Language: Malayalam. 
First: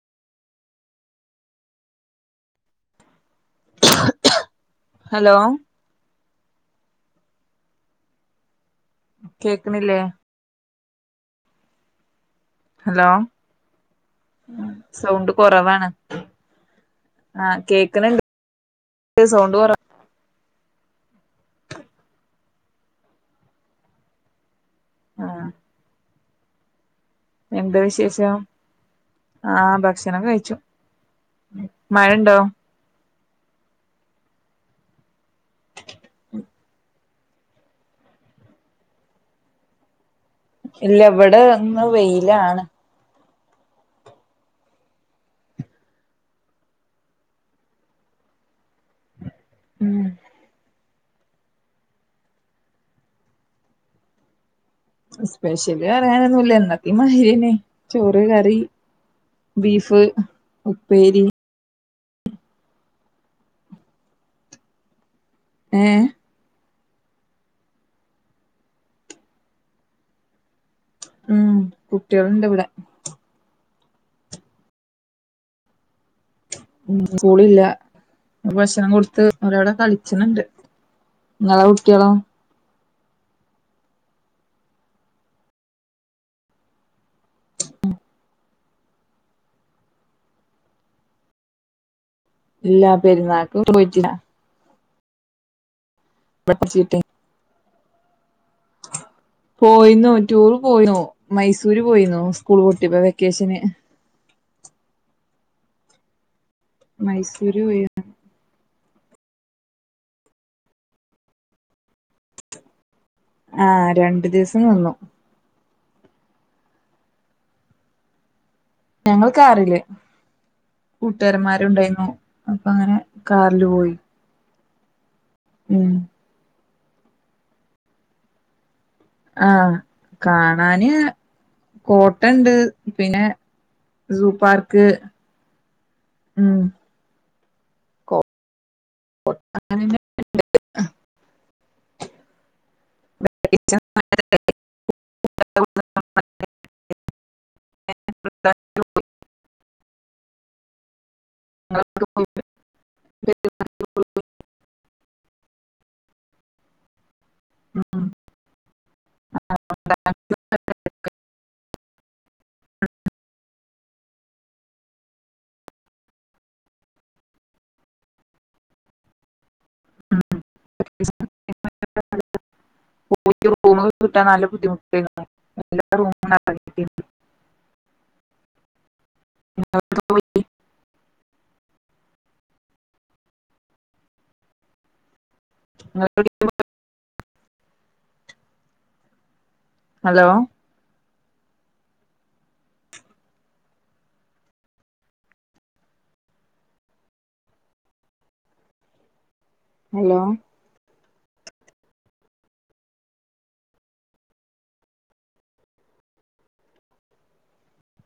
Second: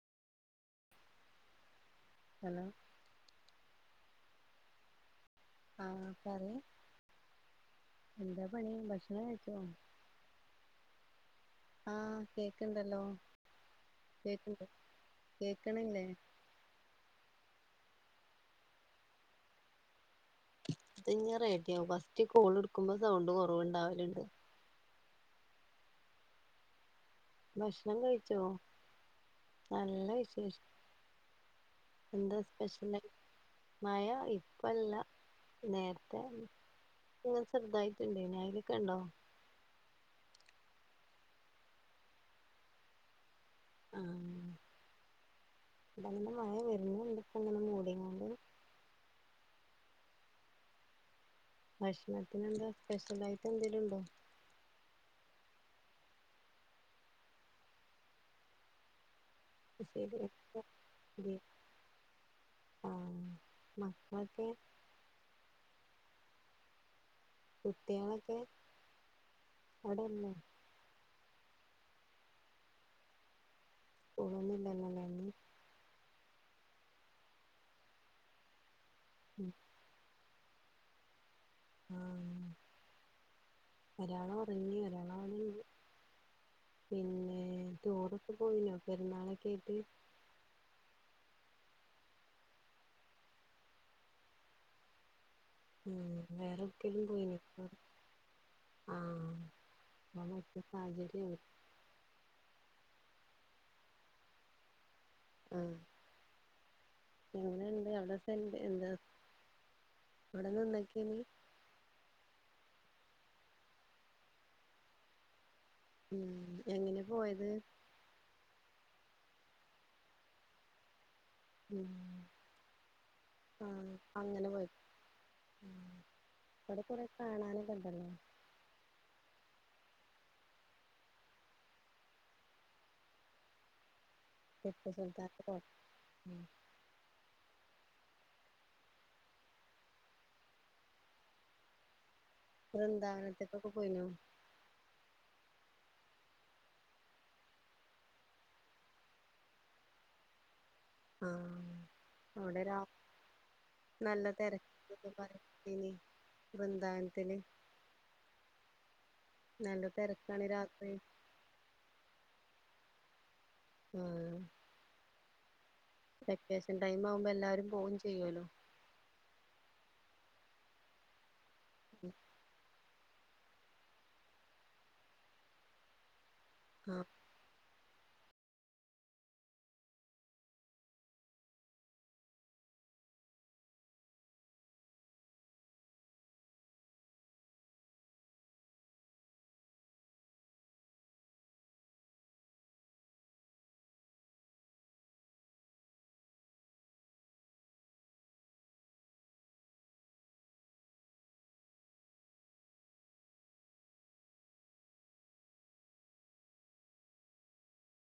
ഹലോ ഹലോ ആഹ് പറയ് എന്താ പണി ഭക്ഷ കേക്ക്ണില്ലേ? ആഹ് കേ ഹലോ സൗണ്ട് കൊറവാണ്. കേക്ക്ണില്ലേ ആഹ് കേക്ക്ണ് ണ്ട് സൗണ്ട് കൊറ അത് ഞ് റെഡ്യാവും ഫസ്റ്റ് കോള്‌ട്ക്കുമ്പോ സൗണ്ട് കുറവ്ണ്ടാവല്ണ്ട്. ആഹ് എന്താ ഭക്ഷണം വിശേഷം കഴിച്ചോ? ആഹ് നല്ല ഭക്ഷണം കഴിച്ചു വിശേഷ് എന്താ മഴണ്ടോ സ്പെഷ്യല്? മയ ഇപ്പല്ല നേരത്തെ ഉം ഇങ്ങനെ ചെർതായിട്ട് ണ്ടേനി അയ്ലൊക്കെണ്ടോ? ഇല്ല ഇവടെ ഇന്ന് വെയിലാണ്. ആഹ് നല്ല മഴ വരുന്നുണ്ട്പ്പോ അങ്ങനെ മൂടീംകൊണ്ട് ഉം ഭക്ഷണത്തിനെന്താ സ്പെഷ്യലായിട്ട് എന്തെലും ഉണ്ടോ സ്പെഷ്യല് പറയാനൊന്നൂല്ല എന്നത്തേം മാതിരിയന്നെ ചോറ് കറി ബീഫ് ഉപ്പേരി ആഹ് മക്കളൊക്കെ ഏഹ് കുട്ടികളൊക്കെ അവിടെയില്ലേ ഉം കുട്ടികളുണ്ടിവിടെ സ്‌കൂളൊന്നുവില്ലല്ലേന്ന് ഉം സ്കൂളില്ല ഭക്ഷണം കൊടുത്ത് ഉം അവരവിടെ കളിച്ചണുണ്ട് ആഹ് ഒരാളൊറങ്ങി ഒരാള് അവിടുണ്ട് പിന്നെ ടൂറൊക്കെ പോയിനോ പെരുന്നാളൊക്കെ ആയിട്ട് ഇല്ല പെരുന്നാൾക്ക് പോയിട്ടില്ല ഉം ഇവിടെ പഠിച്ചിട്ട് വേറെവ്ട്ക്കേലും പോയിനോ ആഹ്. പോയിന്നു ഓൻ ടൂറ് മരിച്ച പോയിന്നു സാഹചര്യാണ് മൈസൂര് പോയിന്നു സ്കൂള് പൂട്ട്യപ്പോ വെക്കേഷന്. ആഹ്. മൈസ് ടെണ്ട് അവിടെത്തെ എന്താ അവിടെന്തോ ഉണ്ടാക്ക്യേനി ആഹ് രണ്ട് ദിവസം വന്നു. ഉം എങ്ങനെ പോയത്. ഞങ്ങള് കാറില്. ഉം കൂട്ടുകാരന്മാരുണ്ടായിന്നു അപ്പ അങ്ങനെ കാറില് ആഹ് പോയി. അങ്ങനെ പോയി ഉം അവ്ടെ കൊറെ കാണാനൊക്കണ്ടല്ലോ. ആഹ് കാണാന് കോട്ട ണ്ട് പിന്നെ സൂ പാർക്ക് ടിപ്പു സുൽത്താന്റെ കോട്ട ഉം. ഓ അങ്ങനന്നെ വൃന്ദാവനത്ത്ക്കൊക്കെ പോയിന്നോ? [inaudible] അവടെ രാ നല്ല തെരക്കെക്കെ പറഞ്ഞീനി വൃന്ദാവന ത്തില് നല്ല തെരക്കാണ് രാത്രി. ആഹ്. വെക്കേഷൻ ടൈമാവുമ്പോ എല്ലാരും പോവും ചെയ്യോല്ലോ. [unintelligible] ഉം. [inaudible] ക്കൊ കിട്ടാ നല്ല ബുദ്ധിമുട്ടായ്ന്നു എല്ലാ റൂമും [unintelligible] ആഹ്. [unintelligible] ഇങ്ങളെ [inaudible] ഹലോ. ഹലോ.